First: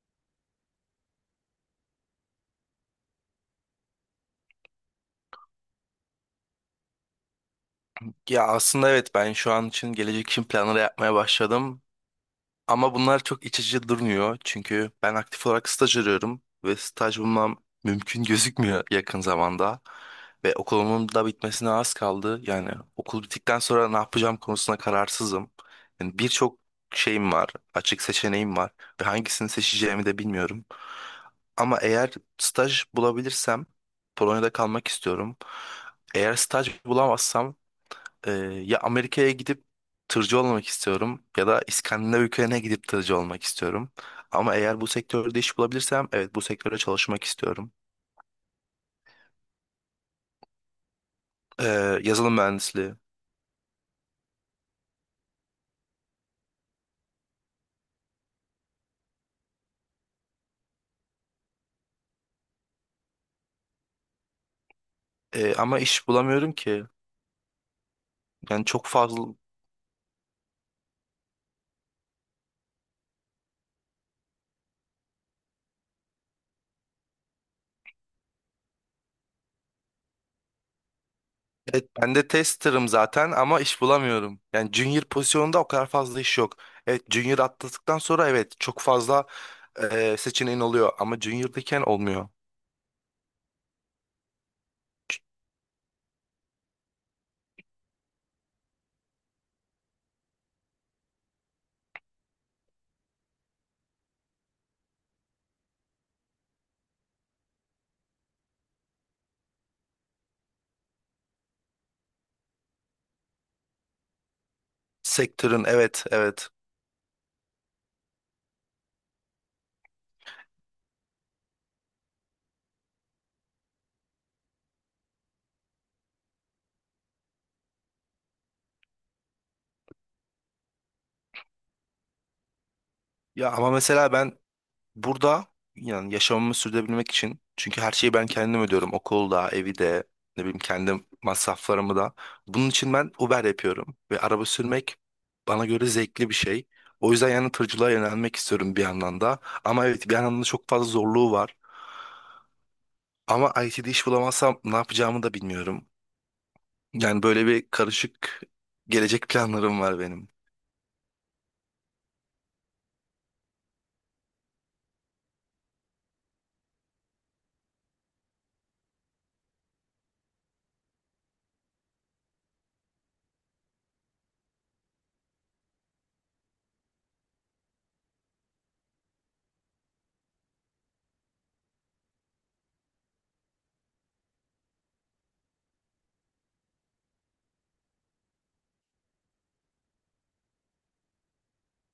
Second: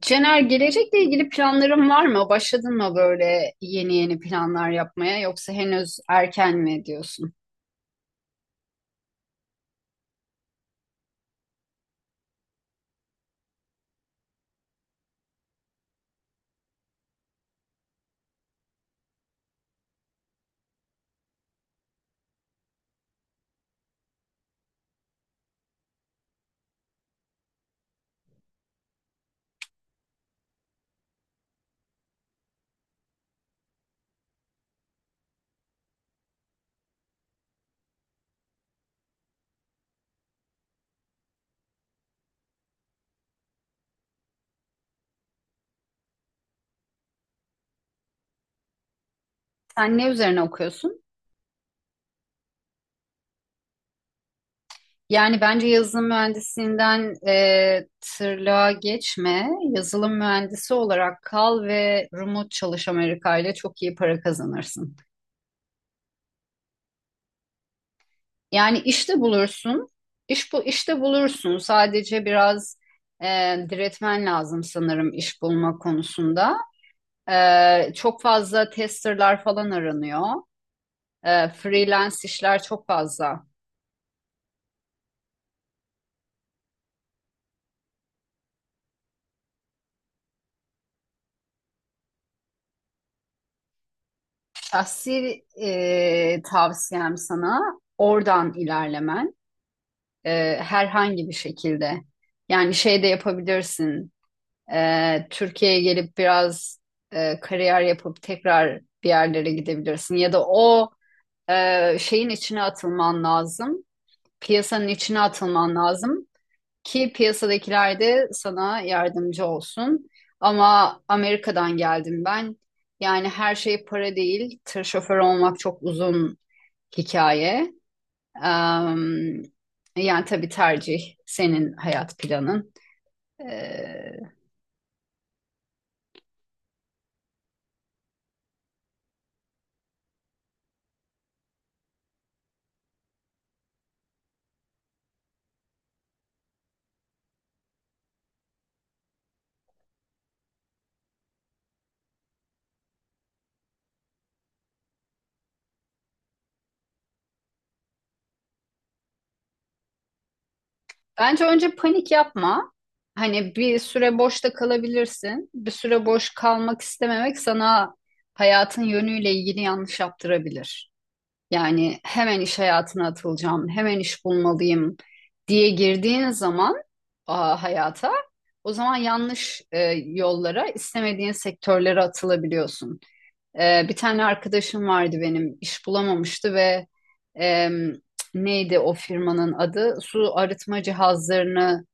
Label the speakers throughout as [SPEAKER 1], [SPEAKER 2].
[SPEAKER 1] Cener, gelecekle ilgili planların var mı? Başladın mı böyle yeni yeni planlar yapmaya yoksa henüz erken mi diyorsun?
[SPEAKER 2] Ya aslında evet ben şu an için gelecek için planları yapmaya başladım. Ama bunlar çok iç açıcı durmuyor. Çünkü ben aktif olarak staj arıyorum ve staj bulmam mümkün gözükmüyor yakın zamanda. Ve okulumun da bitmesine az kaldı. Yani okul bittikten sonra ne yapacağım konusunda kararsızım. Yani birçok şeyim var, açık seçeneğim var ve hangisini seçeceğimi de bilmiyorum. Ama eğer staj bulabilirsem Polonya'da kalmak istiyorum. Eğer staj bulamazsam ee, ya Amerika'ya gidip tırcı olmak istiyorum ya da İskandinav ülkelerine gidip tırcı olmak istiyorum. Ama eğer bu sektörde iş bulabilirsem evet bu sektöre çalışmak istiyorum.
[SPEAKER 1] Sen ne üzerine okuyorsun?
[SPEAKER 2] Yazılım mühendisliği.
[SPEAKER 1] Yani bence yazılım mühendisliğinden tırlığa geçme. Yazılım mühendisi olarak kal ve remote çalış Amerika ile çok iyi para kazanırsın.
[SPEAKER 2] Ama iş bulamıyorum ki. Yani
[SPEAKER 1] Yani
[SPEAKER 2] çok
[SPEAKER 1] işte
[SPEAKER 2] fazla...
[SPEAKER 1] bulursun. İş bu işte bulursun. Sadece biraz e, diretmen lazım sanırım iş bulma konusunda. Çok fazla testerlar falan aranıyor.
[SPEAKER 2] Evet, ben
[SPEAKER 1] Freelance
[SPEAKER 2] de
[SPEAKER 1] işler çok
[SPEAKER 2] testerım zaten
[SPEAKER 1] fazla.
[SPEAKER 2] ama iş bulamıyorum. Yani junior pozisyonunda o kadar fazla iş yok. Evet, junior atladıktan sonra evet çok fazla seçeneğin oluyor ama junior'dayken olmuyor.
[SPEAKER 1] Şahsi tavsiyem sana oradan ilerlemen, herhangi bir şekilde. Yani şey de yapabilirsin. Türkiye'ye gelip biraz kariyer yapıp tekrar bir yerlere gidebilirsin. Ya da o şeyin içine atılman lazım. Piyasanın içine
[SPEAKER 2] Sektörün,
[SPEAKER 1] atılman
[SPEAKER 2] evet
[SPEAKER 1] lazım.
[SPEAKER 2] evet.
[SPEAKER 1] Ki piyasadakiler de sana yardımcı olsun. Ama Amerika'dan geldim ben. Yani her şey para değil. Tır şoförü olmak çok uzun hikaye. Em, yani tabii tercih senin hayat planın.
[SPEAKER 2] Ya ama
[SPEAKER 1] Ee,
[SPEAKER 2] mesela ben burada yani yaşamımı sürdürebilmek için, çünkü her şeyi ben kendim ödüyorum. Okulu da, evi de, ne bileyim kendi masraflarımı da. Bunun için ben Uber yapıyorum ve araba sürmek bana göre zevkli bir şey. O yüzden yani tırcılığa yönelmek istiyorum bir yandan da. Ama evet bir yandan da çok fazla zorluğu var. Ama IT'de iş bulamazsam ne yapacağımı da bilmiyorum. Yani böyle bir karışık gelecek planlarım var benim.
[SPEAKER 1] Bence önce panik yapma. Hani bir süre boşta kalabilirsin. Bir süre boş kalmak istememek sana hayatın yönüyle ilgili yanlış yaptırabilir. Yani hemen iş hayatına atılacağım, hemen iş bulmalıyım diye girdiğin zaman hayata, o zaman yanlış, yollara, istemediğin sektörlere atılabiliyorsun. Bir tane arkadaşım vardı benim iş bulamamıştı ve em, neydi o firmanın adı? Su arıtma cihazlarını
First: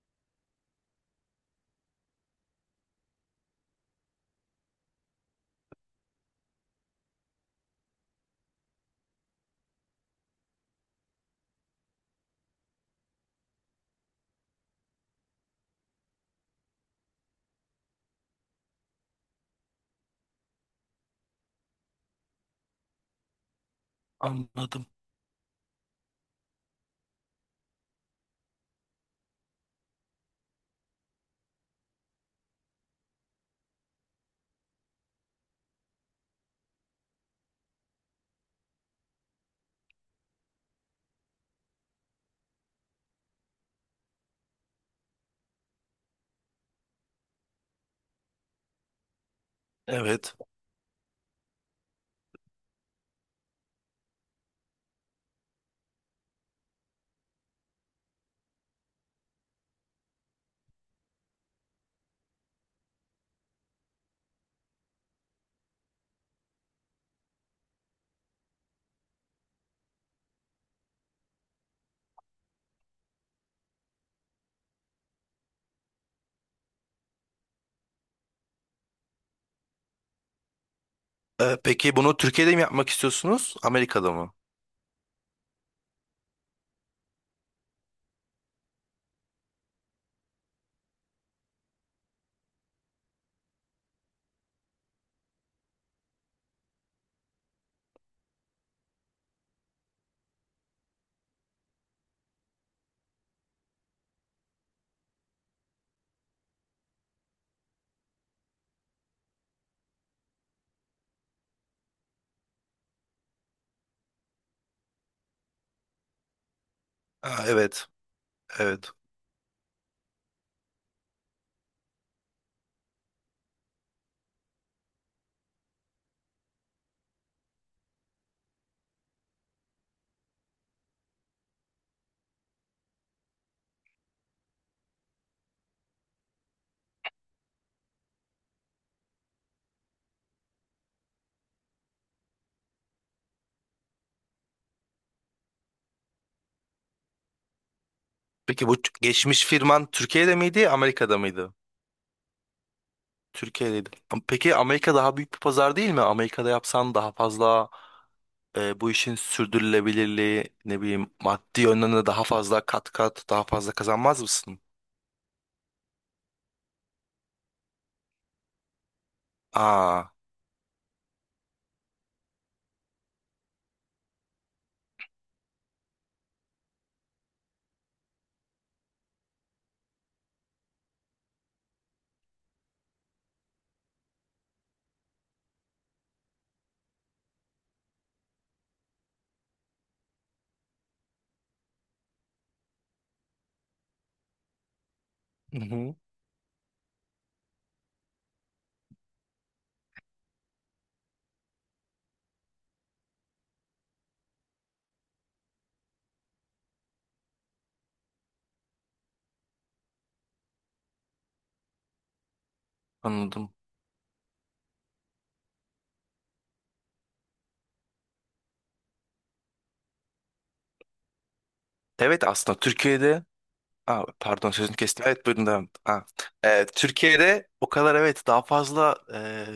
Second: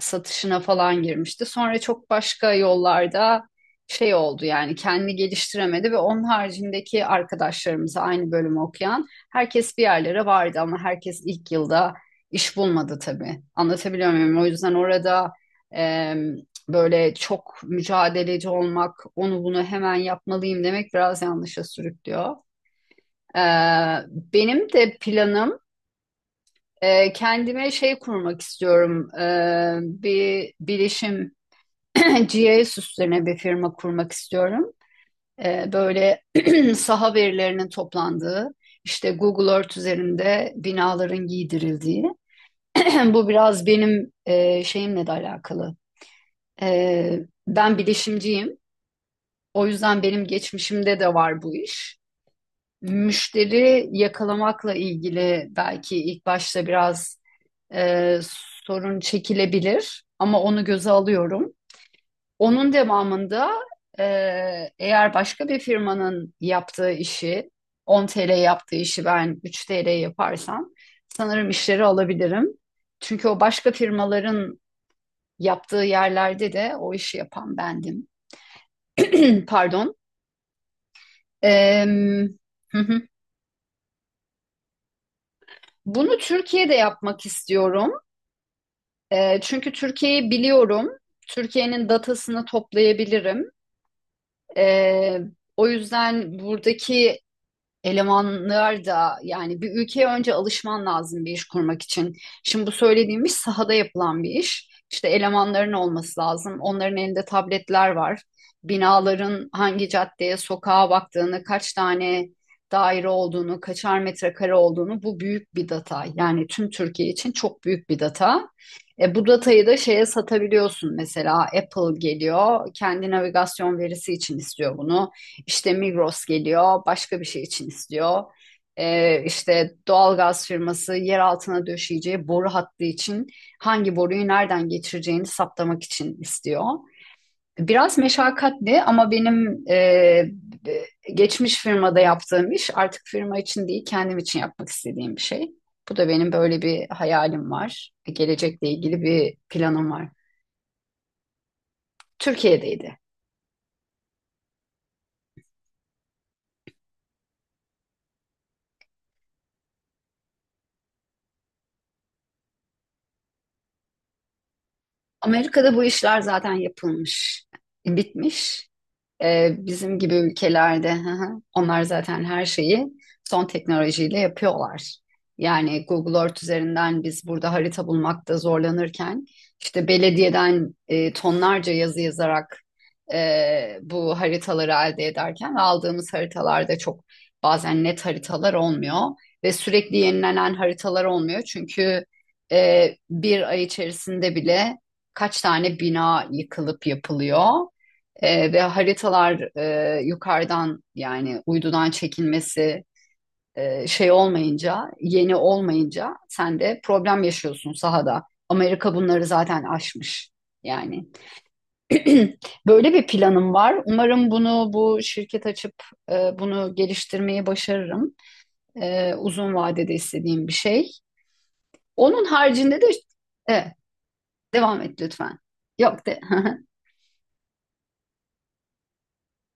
[SPEAKER 1] satışına falan girmişti. Sonra çok başka yollarda şey oldu yani kendini geliştiremedi ve onun haricindeki arkadaşlarımız aynı bölümü okuyan herkes bir yerlere vardı ama herkes ilk yılda iş bulmadı tabii. Anlatabiliyor muyum? O yüzden orada e, böyle çok mücadeleci olmak, onu bunu hemen yapmalıyım demek biraz yanlışa sürüklüyor. Ee, Benim
[SPEAKER 2] Anladım.
[SPEAKER 1] de planım, kendime şey kurmak istiyorum. Bir bilişim GIS üstüne bir firma kurmak istiyorum. Böyle saha verilerinin toplandığı, işte Google Earth üzerinde binaların giydirildiği. Bu biraz benim şeyimle de alakalı. Ee, Ben bilişimciyim. O yüzden benim
[SPEAKER 2] Evet.
[SPEAKER 1] geçmişimde de var bu iş. Müşteri yakalamakla ilgili belki ilk başta biraz e, sorun çekilebilir ama onu göze alıyorum. Onun devamında e, eğer başka bir firmanın yaptığı işi 10 TL yaptığı işi ben 3 TL yaparsam sanırım işleri alabilirim. Çünkü o başka firmaların yaptığı yerlerde de o işi yapan bendim. Pardon.
[SPEAKER 2] Peki bunu
[SPEAKER 1] Em,
[SPEAKER 2] Türkiye'de mi yapmak istiyorsunuz? Amerika'da mı?
[SPEAKER 1] Bunu Türkiye'de yapmak istiyorum. Çünkü Türkiye'yi biliyorum. Türkiye'nin datasını toplayabilirim. Ee, O yüzden buradaki elemanlar da yani bir ülkeye önce alışman lazım bir iş kurmak için. Şimdi bu söylediğim iş sahada yapılan bir iş. İşte elemanların olması lazım. Onların elinde tabletler var. Binaların hangi caddeye, sokağa baktığını, kaç tane daire olduğunu, kaçar metrekare olduğunu bu büyük bir data. Yani tüm Türkiye için
[SPEAKER 2] Aa,
[SPEAKER 1] çok
[SPEAKER 2] evet.
[SPEAKER 1] büyük bir data.
[SPEAKER 2] Evet.
[SPEAKER 1] E, bu datayı da şeye satabiliyorsun mesela Apple geliyor kendi navigasyon verisi için istiyor bunu. İşte Migros geliyor, başka bir şey için istiyor. İşte doğalgaz firması yer altına döşeyeceği boru hattı için hangi boruyu nereden geçireceğini saptamak için istiyor. Biraz meşakkatli ama benim, geçmiş firmada yaptığım iş artık firma için değil kendim için yapmak istediğim bir şey. Bu da benim böyle bir hayalim var. Gelecekle
[SPEAKER 2] Peki bu
[SPEAKER 1] ilgili bir
[SPEAKER 2] geçmiş
[SPEAKER 1] planım
[SPEAKER 2] firman
[SPEAKER 1] var.
[SPEAKER 2] Türkiye'de miydi, Amerika'da mıydı?
[SPEAKER 1] Türkiye'deydi.
[SPEAKER 2] Türkiye'deydi. Peki Amerika daha büyük bir pazar değil mi? Amerika'da yapsan daha fazla, bu işin sürdürülebilirliği, ne bileyim maddi yönden de daha fazla, kat kat daha fazla kazanmaz mısın?
[SPEAKER 1] Amerika'da bu işler zaten yapılmış, bitmiş. Bizim
[SPEAKER 2] Aa,
[SPEAKER 1] gibi ülkelerde hı hı. Onlar zaten her şeyi son teknolojiyle yapıyorlar. Yani Google Earth üzerinden biz burada harita bulmakta zorlanırken işte belediyeden tonlarca yazı yazarak, bu haritaları elde ederken aldığımız haritalarda çok bazen net haritalar olmuyor ve sürekli yenilenen haritalar olmuyor. Çünkü bir ay içerisinde bile kaç
[SPEAKER 2] hı
[SPEAKER 1] tane
[SPEAKER 2] hı,
[SPEAKER 1] bina yıkılıp yapılıyor. Ve haritalar, yukarıdan yani uydudan çekilmesi, şey olmayınca, yeni olmayınca sen de problem yaşıyorsun sahada. Amerika bunları zaten aşmış yani. Böyle bir
[SPEAKER 2] anladım.
[SPEAKER 1] planım var. Umarım bunu bu şirket açıp bunu geliştirmeyi başarırım. E, uzun vadede istediğim bir şey. Onun
[SPEAKER 2] Evet, aslında
[SPEAKER 1] haricinde de
[SPEAKER 2] Türkiye'de.
[SPEAKER 1] e,
[SPEAKER 2] Aa, pardon sözünü
[SPEAKER 1] devam et
[SPEAKER 2] kestim. Evet
[SPEAKER 1] lütfen.
[SPEAKER 2] buyurun devam.
[SPEAKER 1] Yok
[SPEAKER 2] Ha.
[SPEAKER 1] de.
[SPEAKER 2] Türkiye'de o kadar evet daha fazla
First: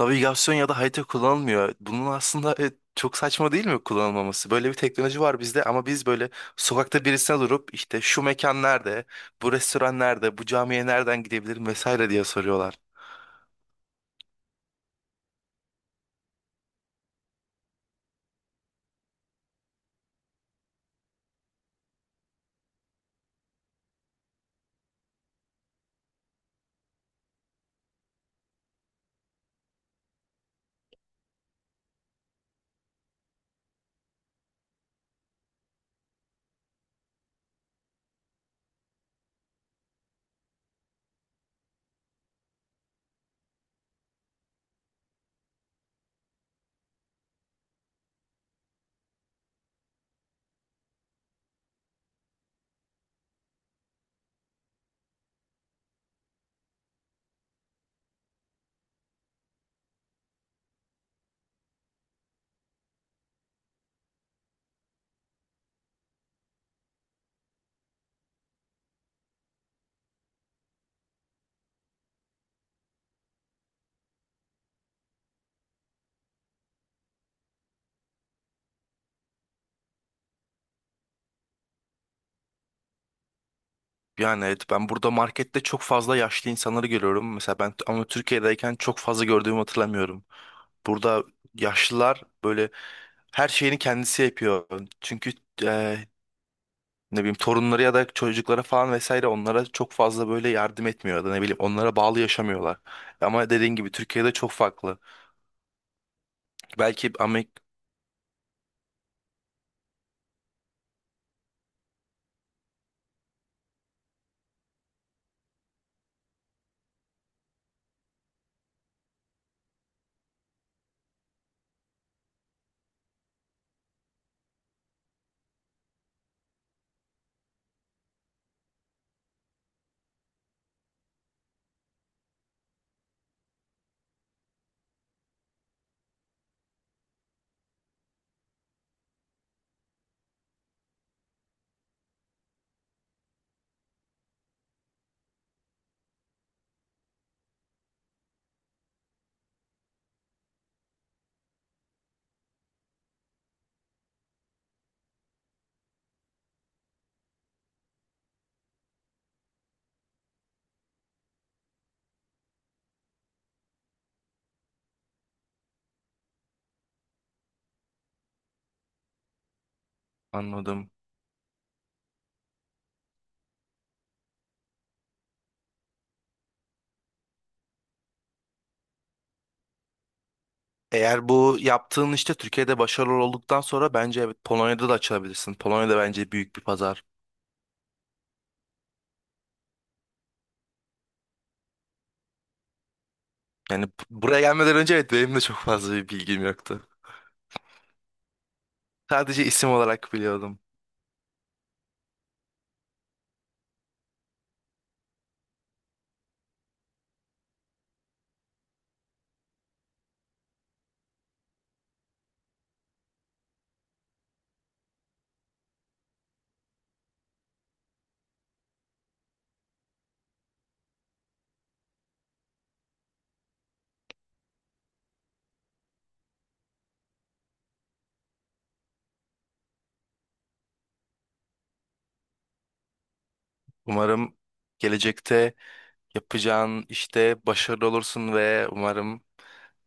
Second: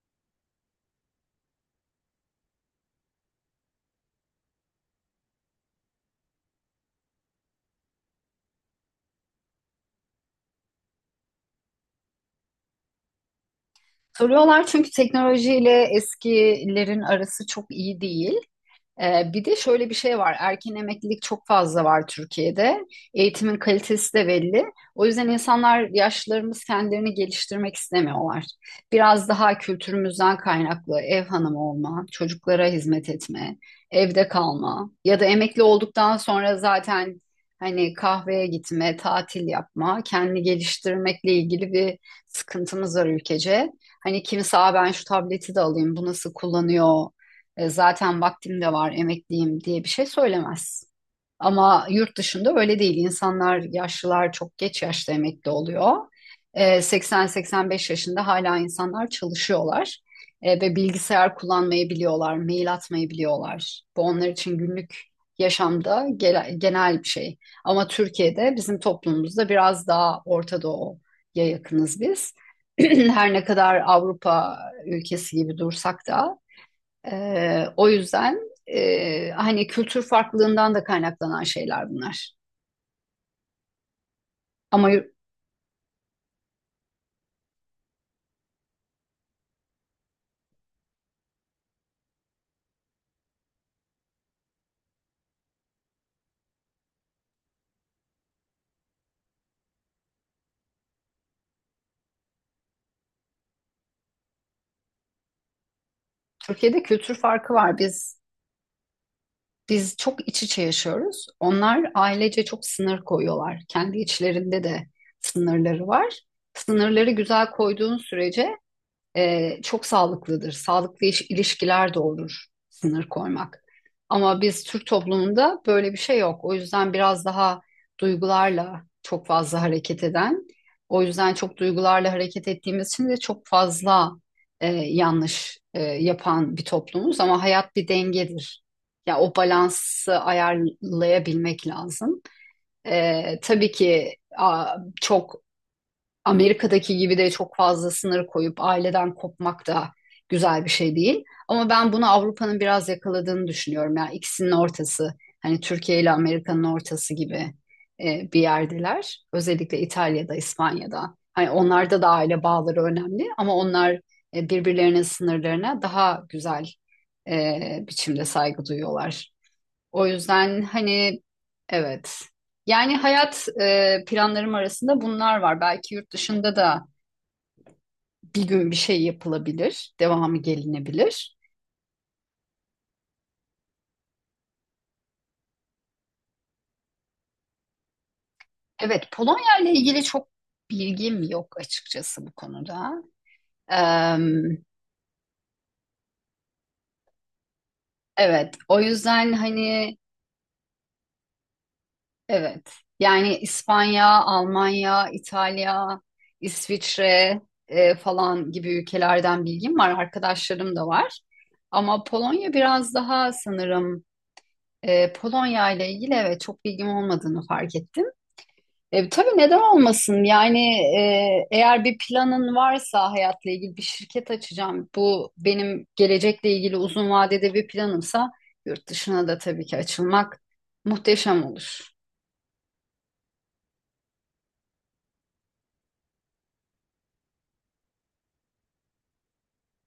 [SPEAKER 2] navigasyon ya da harita kullanılmıyor. Bunun aslında çok saçma değil mi kullanılmaması? Böyle bir teknoloji var bizde ama biz böyle sokakta birisine durup, işte şu mekan nerede, bu restoran nerede, bu camiye nereden gidebilirim vesaire diye soruyorlar.
[SPEAKER 1] Soruyorlar çünkü teknolojiyle eskilerin arası çok iyi değil. Bir de şöyle bir şey var. Erken emeklilik çok fazla var Türkiye'de. Eğitimin kalitesi de belli. O yüzden insanlar yaşlılarımız kendilerini geliştirmek istemiyorlar. Biraz daha kültürümüzden kaynaklı ev hanımı olma, çocuklara hizmet etme, evde kalma ya da emekli olduktan sonra zaten hani kahveye gitme, tatil yapma, kendini geliştirmekle ilgili bir sıkıntımız var ülkece. Hani kimse "Aa, ben şu tableti de alayım, bu nasıl kullanıyor? Zaten vaktim de var, emekliyim diye bir şey söylemez. Ama yurt dışında öyle değil. İnsanlar, yaşlılar çok geç yaşta emekli oluyor. E, 80-85 yaşında hala insanlar çalışıyorlar. E, ve bilgisayar kullanmayı biliyorlar, mail atmayı biliyorlar. Bu onlar için günlük yaşamda genel bir şey. Ama Türkiye'de bizim toplumumuzda biraz daha Orta Doğu'ya yakınız biz. Her ne kadar Avrupa ülkesi gibi dursak da o yüzden, hani kültür farklılığından da kaynaklanan şeyler bunlar.
[SPEAKER 2] Yani evet ben
[SPEAKER 1] Ama
[SPEAKER 2] burada markette çok fazla yaşlı insanları görüyorum. Mesela ben ama Türkiye'deyken çok fazla gördüğümü hatırlamıyorum. Burada yaşlılar böyle her şeyini kendisi yapıyor. Çünkü e, ne bileyim torunları ya da çocuklara falan vesaire onlara çok fazla böyle yardım etmiyor ya da ne bileyim onlara bağlı yaşamıyorlar. Ama dediğin gibi Türkiye'de çok farklı.
[SPEAKER 1] Türkiye'de
[SPEAKER 2] Belki
[SPEAKER 1] kültür farkı
[SPEAKER 2] Amerik
[SPEAKER 1] var. Biz çok iç içe yaşıyoruz. Onlar ailece çok sınır koyuyorlar. Kendi içlerinde de sınırları var. Sınırları güzel koyduğun sürece, çok sağlıklıdır. Sağlıklı ilişkiler doğurur sınır koymak. Ama biz Türk toplumunda böyle bir şey yok. O yüzden biraz daha duygularla çok fazla hareket eden, o yüzden çok duygularla hareket ettiğimiz için de çok fazla, yanlış, yapan bir toplumuz. Ama hayat bir dengedir. Ya o balansı ayarlayabilmek lazım. E, tabii ki, çok Amerika'daki gibi de çok fazla sınır koyup aileden kopmak da güzel bir şey değil. Ama ben bunu Avrupa'nın biraz yakaladığını düşünüyorum. Yani ikisinin ortası, hani Türkiye ile Amerika'nın ortası gibi, bir yerdeler. Özellikle İtalya'da, İspanya'da. Hani onlarda da aile bağları önemli ama onlar birbirlerinin sınırlarına daha güzel biçimde saygı duyuyorlar. O yüzden
[SPEAKER 2] anladım.
[SPEAKER 1] hani evet. Yani hayat, planlarım arasında bunlar var. Belki yurt dışında da bir gün bir şey yapılabilir, devamı
[SPEAKER 2] Eğer
[SPEAKER 1] gelinebilir.
[SPEAKER 2] bu yaptığın işte Türkiye'de başarılı olduktan sonra bence evet Polonya'da da açılabilirsin. Polonya'da bence büyük bir pazar.
[SPEAKER 1] Evet, Polonya ile ilgili çok bilgim yok açıkçası bu konuda.
[SPEAKER 2] Yani
[SPEAKER 1] Em,
[SPEAKER 2] buraya gelmeden önce evet benim de çok fazla bir bilgim yoktu.
[SPEAKER 1] evet, o yüzden
[SPEAKER 2] Sadece isim
[SPEAKER 1] hani
[SPEAKER 2] olarak biliyordum.
[SPEAKER 1] evet. Yani İspanya, Almanya, İtalya, İsviçre falan gibi ülkelerden bilgim var. Arkadaşlarım da var. Ama Polonya biraz daha sanırım E, Polonya ile ilgili evet çok bilgim olmadığını fark ettim. E, tabii neden olmasın? Yani eğer bir planın varsa hayatla ilgili bir şirket açacağım. Bu benim gelecekle ilgili uzun vadede bir planımsa yurt dışına da tabii ki açılmak muhteşem olur.
[SPEAKER 2] Umarım gelecekte yapacağın işte başarılı olursun ve umarım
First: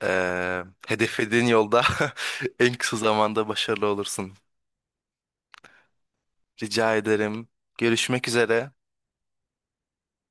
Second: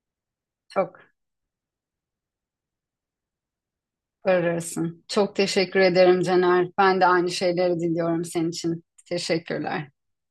[SPEAKER 1] Çok
[SPEAKER 2] hedeflediğin yolda en kısa zamanda başarılı olursun.
[SPEAKER 1] ararısın. Çok teşekkür ederim Caner.
[SPEAKER 2] Rica
[SPEAKER 1] Ben de aynı
[SPEAKER 2] ederim.
[SPEAKER 1] şeyleri diliyorum
[SPEAKER 2] Görüşmek
[SPEAKER 1] senin
[SPEAKER 2] üzere.
[SPEAKER 1] için. Teşekkürler.